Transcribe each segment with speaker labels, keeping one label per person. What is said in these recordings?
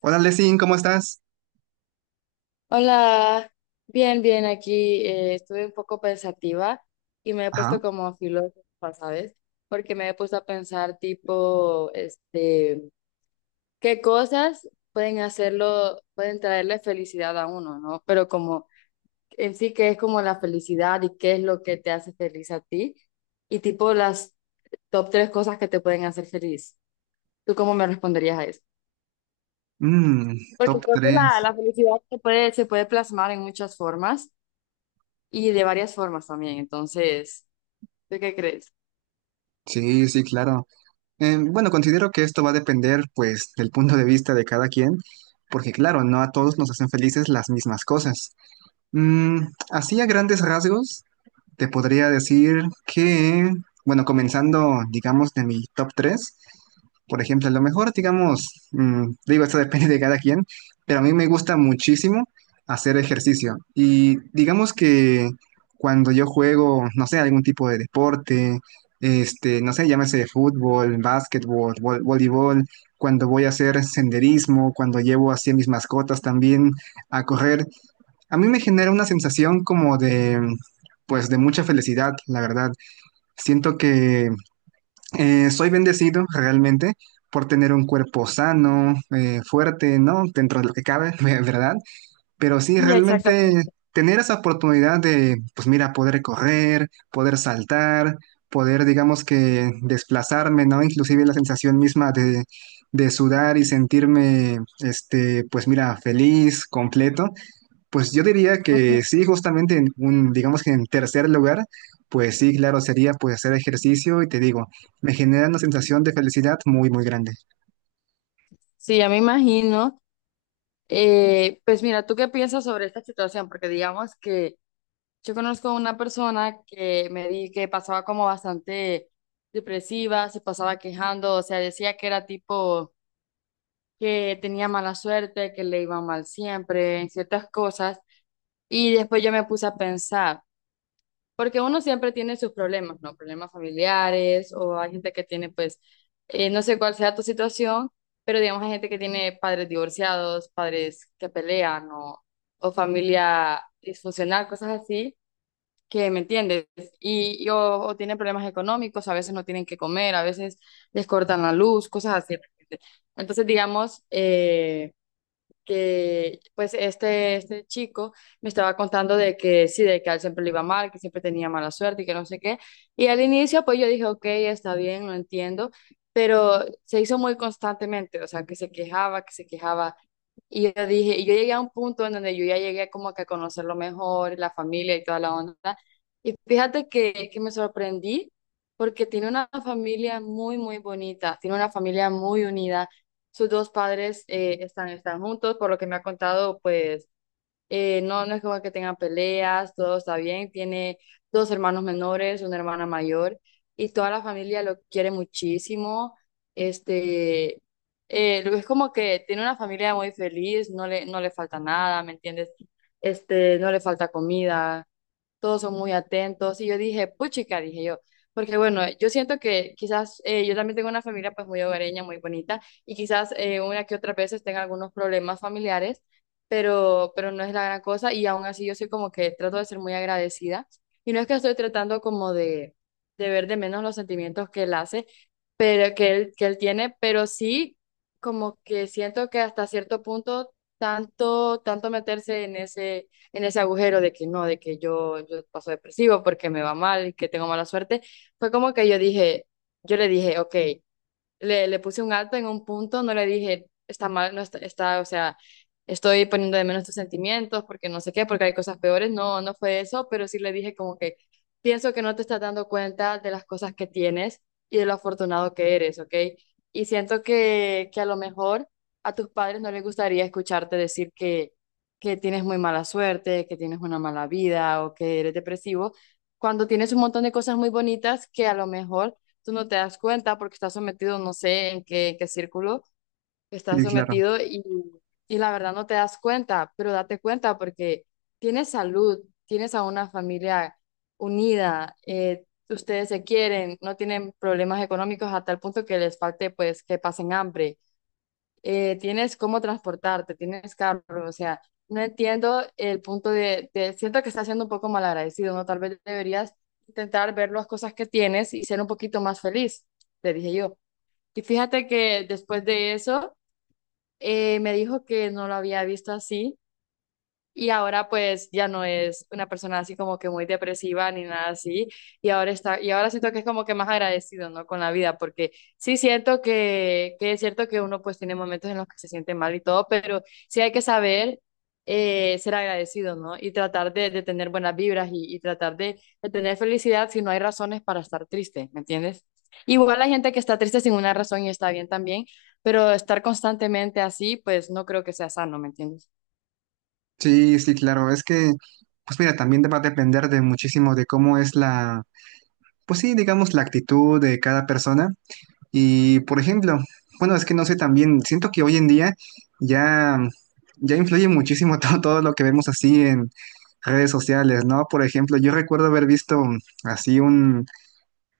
Speaker 1: Hola, Lesin, ¿cómo estás?
Speaker 2: Hola, bien, bien, aquí estuve un poco pensativa y me he
Speaker 1: Ajá.
Speaker 2: puesto como filósofa, ¿sabes? Porque me he puesto a pensar tipo, qué cosas pueden hacerlo, pueden traerle felicidad a uno, ¿no? Pero como en sí, qué es como la felicidad y qué es lo que te hace feliz a ti y tipo las top tres cosas que te pueden hacer feliz. ¿Tú cómo me responderías a eso?
Speaker 1: Mm,
Speaker 2: Porque
Speaker 1: Top
Speaker 2: creo que
Speaker 1: tres.
Speaker 2: la felicidad se puede plasmar en muchas formas. Y de varias formas también. Entonces, ¿tú qué crees?
Speaker 1: Sí, sí, claro. Bueno, considero que esto va a depender, pues, del punto de vista de cada quien, porque, claro, no a todos nos hacen felices las mismas cosas. Mm, Así a grandes rasgos, te podría decir que, bueno, comenzando, digamos, de mi top tres, por ejemplo, a lo mejor, digamos, digo, esto depende de cada quien, pero a mí me gusta muchísimo hacer ejercicio. Y digamos que cuando yo juego, no sé, algún tipo de deporte, este, no sé, llámese fútbol, básquetbol, voleibol, cuando voy a hacer senderismo, cuando llevo así a mis mascotas también a correr, a mí me genera una sensación como de, pues, de mucha felicidad, la verdad. Siento que soy bendecido realmente por tener un cuerpo sano, fuerte, ¿no? Dentro de lo que cabe, ¿verdad? Pero sí,
Speaker 2: Sí,
Speaker 1: realmente
Speaker 2: exactamente.
Speaker 1: tener esa oportunidad de, pues mira, poder correr, poder saltar, poder, digamos que, desplazarme, ¿no? Inclusive la sensación misma de sudar y sentirme, este, pues mira, feliz, completo. Pues yo diría
Speaker 2: Ujú.
Speaker 1: que sí, justamente digamos que en tercer lugar, pues sí, claro, sería pues hacer ejercicio y te digo, me genera una sensación de felicidad muy, muy grande.
Speaker 2: Sí, ya me imagino. Pues mira, ¿tú qué piensas sobre esta situación? Porque digamos que yo conozco una persona que me di que pasaba como bastante depresiva, se pasaba quejando, o sea, decía que era tipo que tenía mala suerte, que le iba mal siempre en ciertas cosas. Y después yo me puse a pensar. Porque uno siempre tiene sus problemas, ¿no? Problemas familiares o hay gente que tiene, pues, no sé cuál sea tu situación, pero digamos hay gente que tiene padres divorciados, padres que pelean o familia disfuncional, cosas así, que me entiendes. Y o tienen problemas económicos, a veces no tienen que comer, a veces les cortan la luz, cosas así. ¿Me entiendes? Entonces, digamos, que pues este chico me estaba contando de que sí, de que a él siempre le iba mal, que siempre tenía mala suerte y que no sé qué. Y al inicio pues yo dije, ok, está bien, lo entiendo, pero se hizo muy constantemente, o sea, que se quejaba, que se quejaba. Y yo dije, y yo llegué a un punto en donde yo ya llegué como que a conocerlo mejor, la familia y toda la onda. Y fíjate que me sorprendí porque tiene una familia muy, muy bonita, tiene una familia muy unida. Sus dos padres están juntos, por lo que me ha contado, pues no, no es como que tengan peleas, todo está bien, tiene dos hermanos menores, una hermana mayor, y toda la familia lo quiere muchísimo. este, es como que tiene una familia muy feliz, no le falta nada, ¿me entiendes? No le falta comida, todos son muy atentos. Y yo dije, puchica, dije yo, porque bueno, yo siento que quizás yo también tengo una familia pues muy hogareña, muy bonita, y quizás una que otras veces tenga algunos problemas familiares, pero no es la gran cosa, y aún así yo soy como que trato de ser muy agradecida, y no es que estoy tratando como de ver de menos los sentimientos que él hace, pero que él tiene, pero sí como que siento que hasta cierto punto, tanto, tanto meterse en ese agujero de que no, de que yo paso depresivo porque me va mal y que tengo mala suerte, fue como que yo le dije, ok, le puse un alto en un punto, no le dije, está mal, no está, o sea, estoy poniendo de menos tus sentimientos porque no sé qué, porque hay cosas peores, no, no fue eso, pero sí le dije como que pienso que no te estás dando cuenta de las cosas que tienes y de lo afortunado que eres, ¿ok? Y siento que a lo mejor a tus padres no les gustaría escucharte decir que tienes muy mala suerte, que tienes una mala vida o que eres depresivo, cuando tienes un montón de cosas muy bonitas que a lo mejor tú no te das cuenta porque estás sometido, no sé en qué círculo estás
Speaker 1: Sí, claro.
Speaker 2: sometido y la verdad no te das cuenta, pero date cuenta porque tienes salud, tienes a una familia unida, ustedes se quieren, no tienen problemas económicos a tal punto que les falte pues que pasen hambre. Tienes cómo transportarte, tienes carro, o sea, no entiendo el punto siento que estás siendo un poco malagradecido, ¿no? Tal vez deberías intentar ver las cosas que tienes y ser un poquito más feliz, le dije yo. Y fíjate que después de eso, me dijo que no lo había visto así y ahora pues ya no es una persona así como que muy depresiva ni nada así. Y ahora siento que es como que más agradecido, ¿no? Con la vida, porque sí siento que es cierto que uno pues tiene momentos en los que se siente mal y todo, pero sí hay que saber ser agradecido, ¿no? Y tratar de tener buenas vibras y tratar de tener felicidad si no hay razones para estar triste, ¿me entiendes? Igual la gente que está triste sin una razón y está bien también, pero estar constantemente así, pues no creo que sea sano, ¿me entiendes?
Speaker 1: Sí, sí, claro. Es que, pues mira, también va a depender de muchísimo de cómo es la, pues sí, digamos, la actitud de cada persona. Y por ejemplo, bueno, es que no sé también, siento que hoy en día ya, ya influye muchísimo todo lo que vemos así en redes sociales, ¿no? Por ejemplo, yo recuerdo haber visto así un,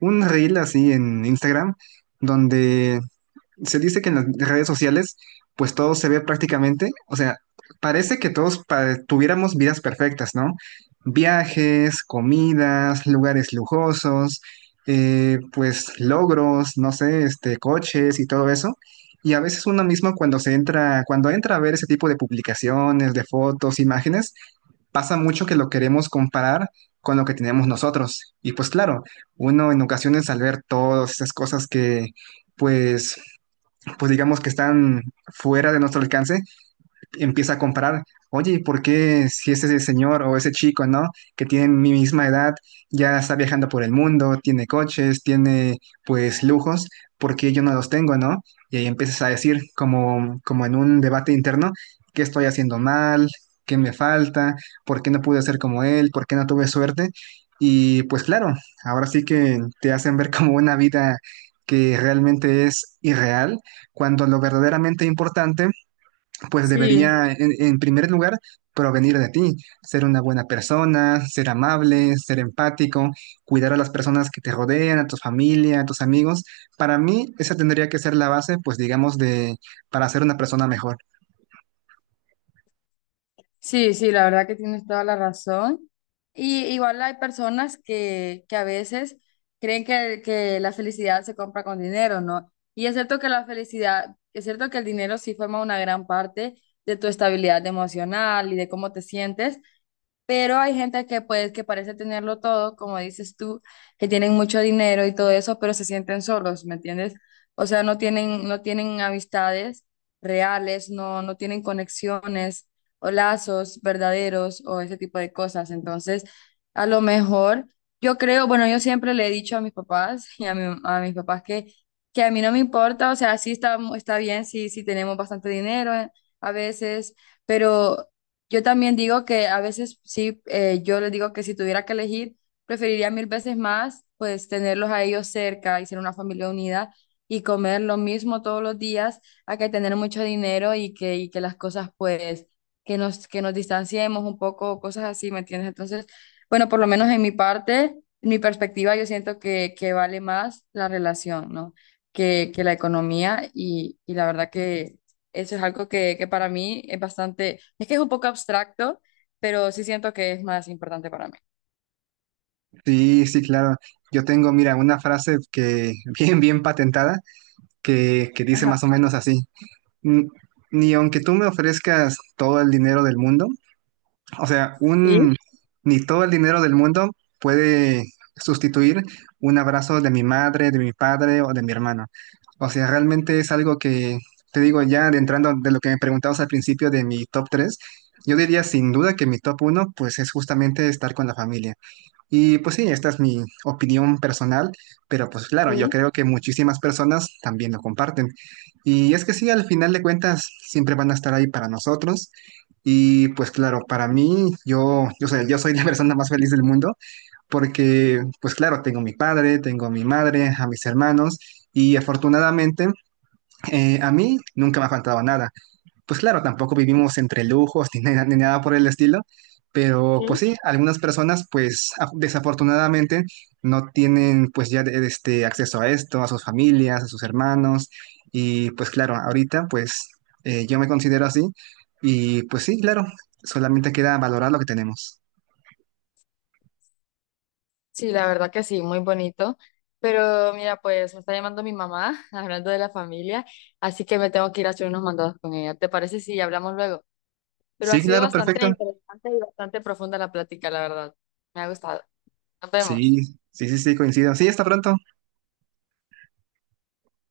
Speaker 1: un reel así en Instagram, donde se dice que en las redes sociales, pues todo se ve prácticamente, o sea, parece que todos tuviéramos vidas perfectas, ¿no? Viajes, comidas, lugares lujosos, pues logros, no sé, este, coches y todo eso. Y a veces uno mismo cuando entra a ver ese tipo de publicaciones, de fotos, imágenes, pasa mucho que lo queremos comparar con lo que tenemos nosotros. Y pues claro, uno en ocasiones al ver todas esas cosas que pues pues digamos que están fuera de nuestro alcance, empieza a comparar, oye, ¿por qué si ese señor o ese chico, ¿no? Que tiene mi misma edad, ya está viajando por el mundo, tiene coches, tiene pues lujos, ¿por qué yo no los tengo, ¿no? Y ahí empiezas a decir, como en un debate interno, ¿qué estoy haciendo mal? ¿Qué me falta? ¿Por qué no pude ser como él? ¿Por qué no tuve suerte? Y pues claro, ahora sí que te hacen ver como una vida que realmente es irreal, cuando lo verdaderamente importante pues
Speaker 2: Sí.
Speaker 1: debería, en primer lugar, provenir de ti, ser una buena persona, ser amable, ser empático, cuidar a las personas que te rodean, a tu familia, a tus amigos. Para mí, esa tendría que ser la base, pues digamos, de para ser una persona mejor.
Speaker 2: Sí, sí, la verdad que tienes toda la razón. Y igual hay personas que a veces creen que la felicidad se compra con dinero, ¿no? Y es cierto que la felicidad, es cierto que el dinero sí forma una gran parte de tu estabilidad emocional y de cómo te sientes, pero hay gente que pues que parece tenerlo todo, como dices tú, que tienen mucho dinero y todo eso, pero se sienten solos, ¿me entiendes? O sea, no tienen, amistades reales, no, no tienen conexiones o lazos verdaderos o ese tipo de cosas. Entonces, a lo mejor, yo creo, bueno, yo siempre le he dicho a mis papás y a mis papás que a mí no me importa, o sea, sí está bien sí sí tenemos bastante dinero a veces. Pero yo también digo que a veces sí, yo les digo que si tuviera que elegir, preferiría mil veces más, pues tenerlos a ellos cerca y ser una familia unida y comer lo mismo todos los días, a que tener mucho dinero y que las cosas, pues, que nos distanciemos un poco, cosas así, ¿me entiendes? Entonces, bueno, por lo menos en mi parte, en mi perspectiva, yo siento que vale más la relación, ¿no? Que la economía y la verdad que eso es algo que para mí es bastante, es que es un poco abstracto, pero sí siento que es más importante para mí.
Speaker 1: Sí, sí, claro. Yo tengo, mira, una frase que bien, bien patentada, que dice
Speaker 2: Ajá,
Speaker 1: más o menos así. "N- Ni aunque tú me ofrezcas todo el dinero del mundo, o sea,
Speaker 2: sí,
Speaker 1: ni todo el dinero del mundo puede sustituir un abrazo de mi madre, de mi padre o de mi hermano. O sea, realmente es algo que, te digo, ya adentrando de lo que me preguntabas al principio de mi top 3. Yo diría sin duda que mi top uno, pues es justamente estar con la familia. Y pues sí, esta es mi opinión personal, pero pues claro, yo
Speaker 2: sí,
Speaker 1: creo que muchísimas personas también lo comparten. Y es que sí, al final de cuentas, siempre van a estar ahí para nosotros. Y pues claro, para mí, yo soy la persona más feliz del mundo, porque pues claro, tengo a mi padre, tengo a mi madre, a mis hermanos, y afortunadamente a mí nunca me ha faltado nada. Pues claro, tampoco vivimos entre lujos ni, nada ni nada por el estilo, pero pues sí, algunas personas pues desafortunadamente no tienen pues ya este acceso a esto, a sus familias, a sus hermanos y pues claro, ahorita pues yo me considero así y pues sí, claro, solamente queda valorar lo que tenemos.
Speaker 2: sí, la verdad que sí, muy bonito. Pero mira, pues me está llamando mi mamá hablando de la familia, así que me tengo que ir a hacer unos mandados con ella. ¿Te parece si hablamos luego? Pero ha
Speaker 1: Sí,
Speaker 2: sido
Speaker 1: claro,
Speaker 2: bastante
Speaker 1: perfecto.
Speaker 2: interesante y bastante profunda la plática, la verdad. Me ha gustado. Nos vemos.
Speaker 1: Sí, sí, sí, sí, coincido. Sí, hasta pronto.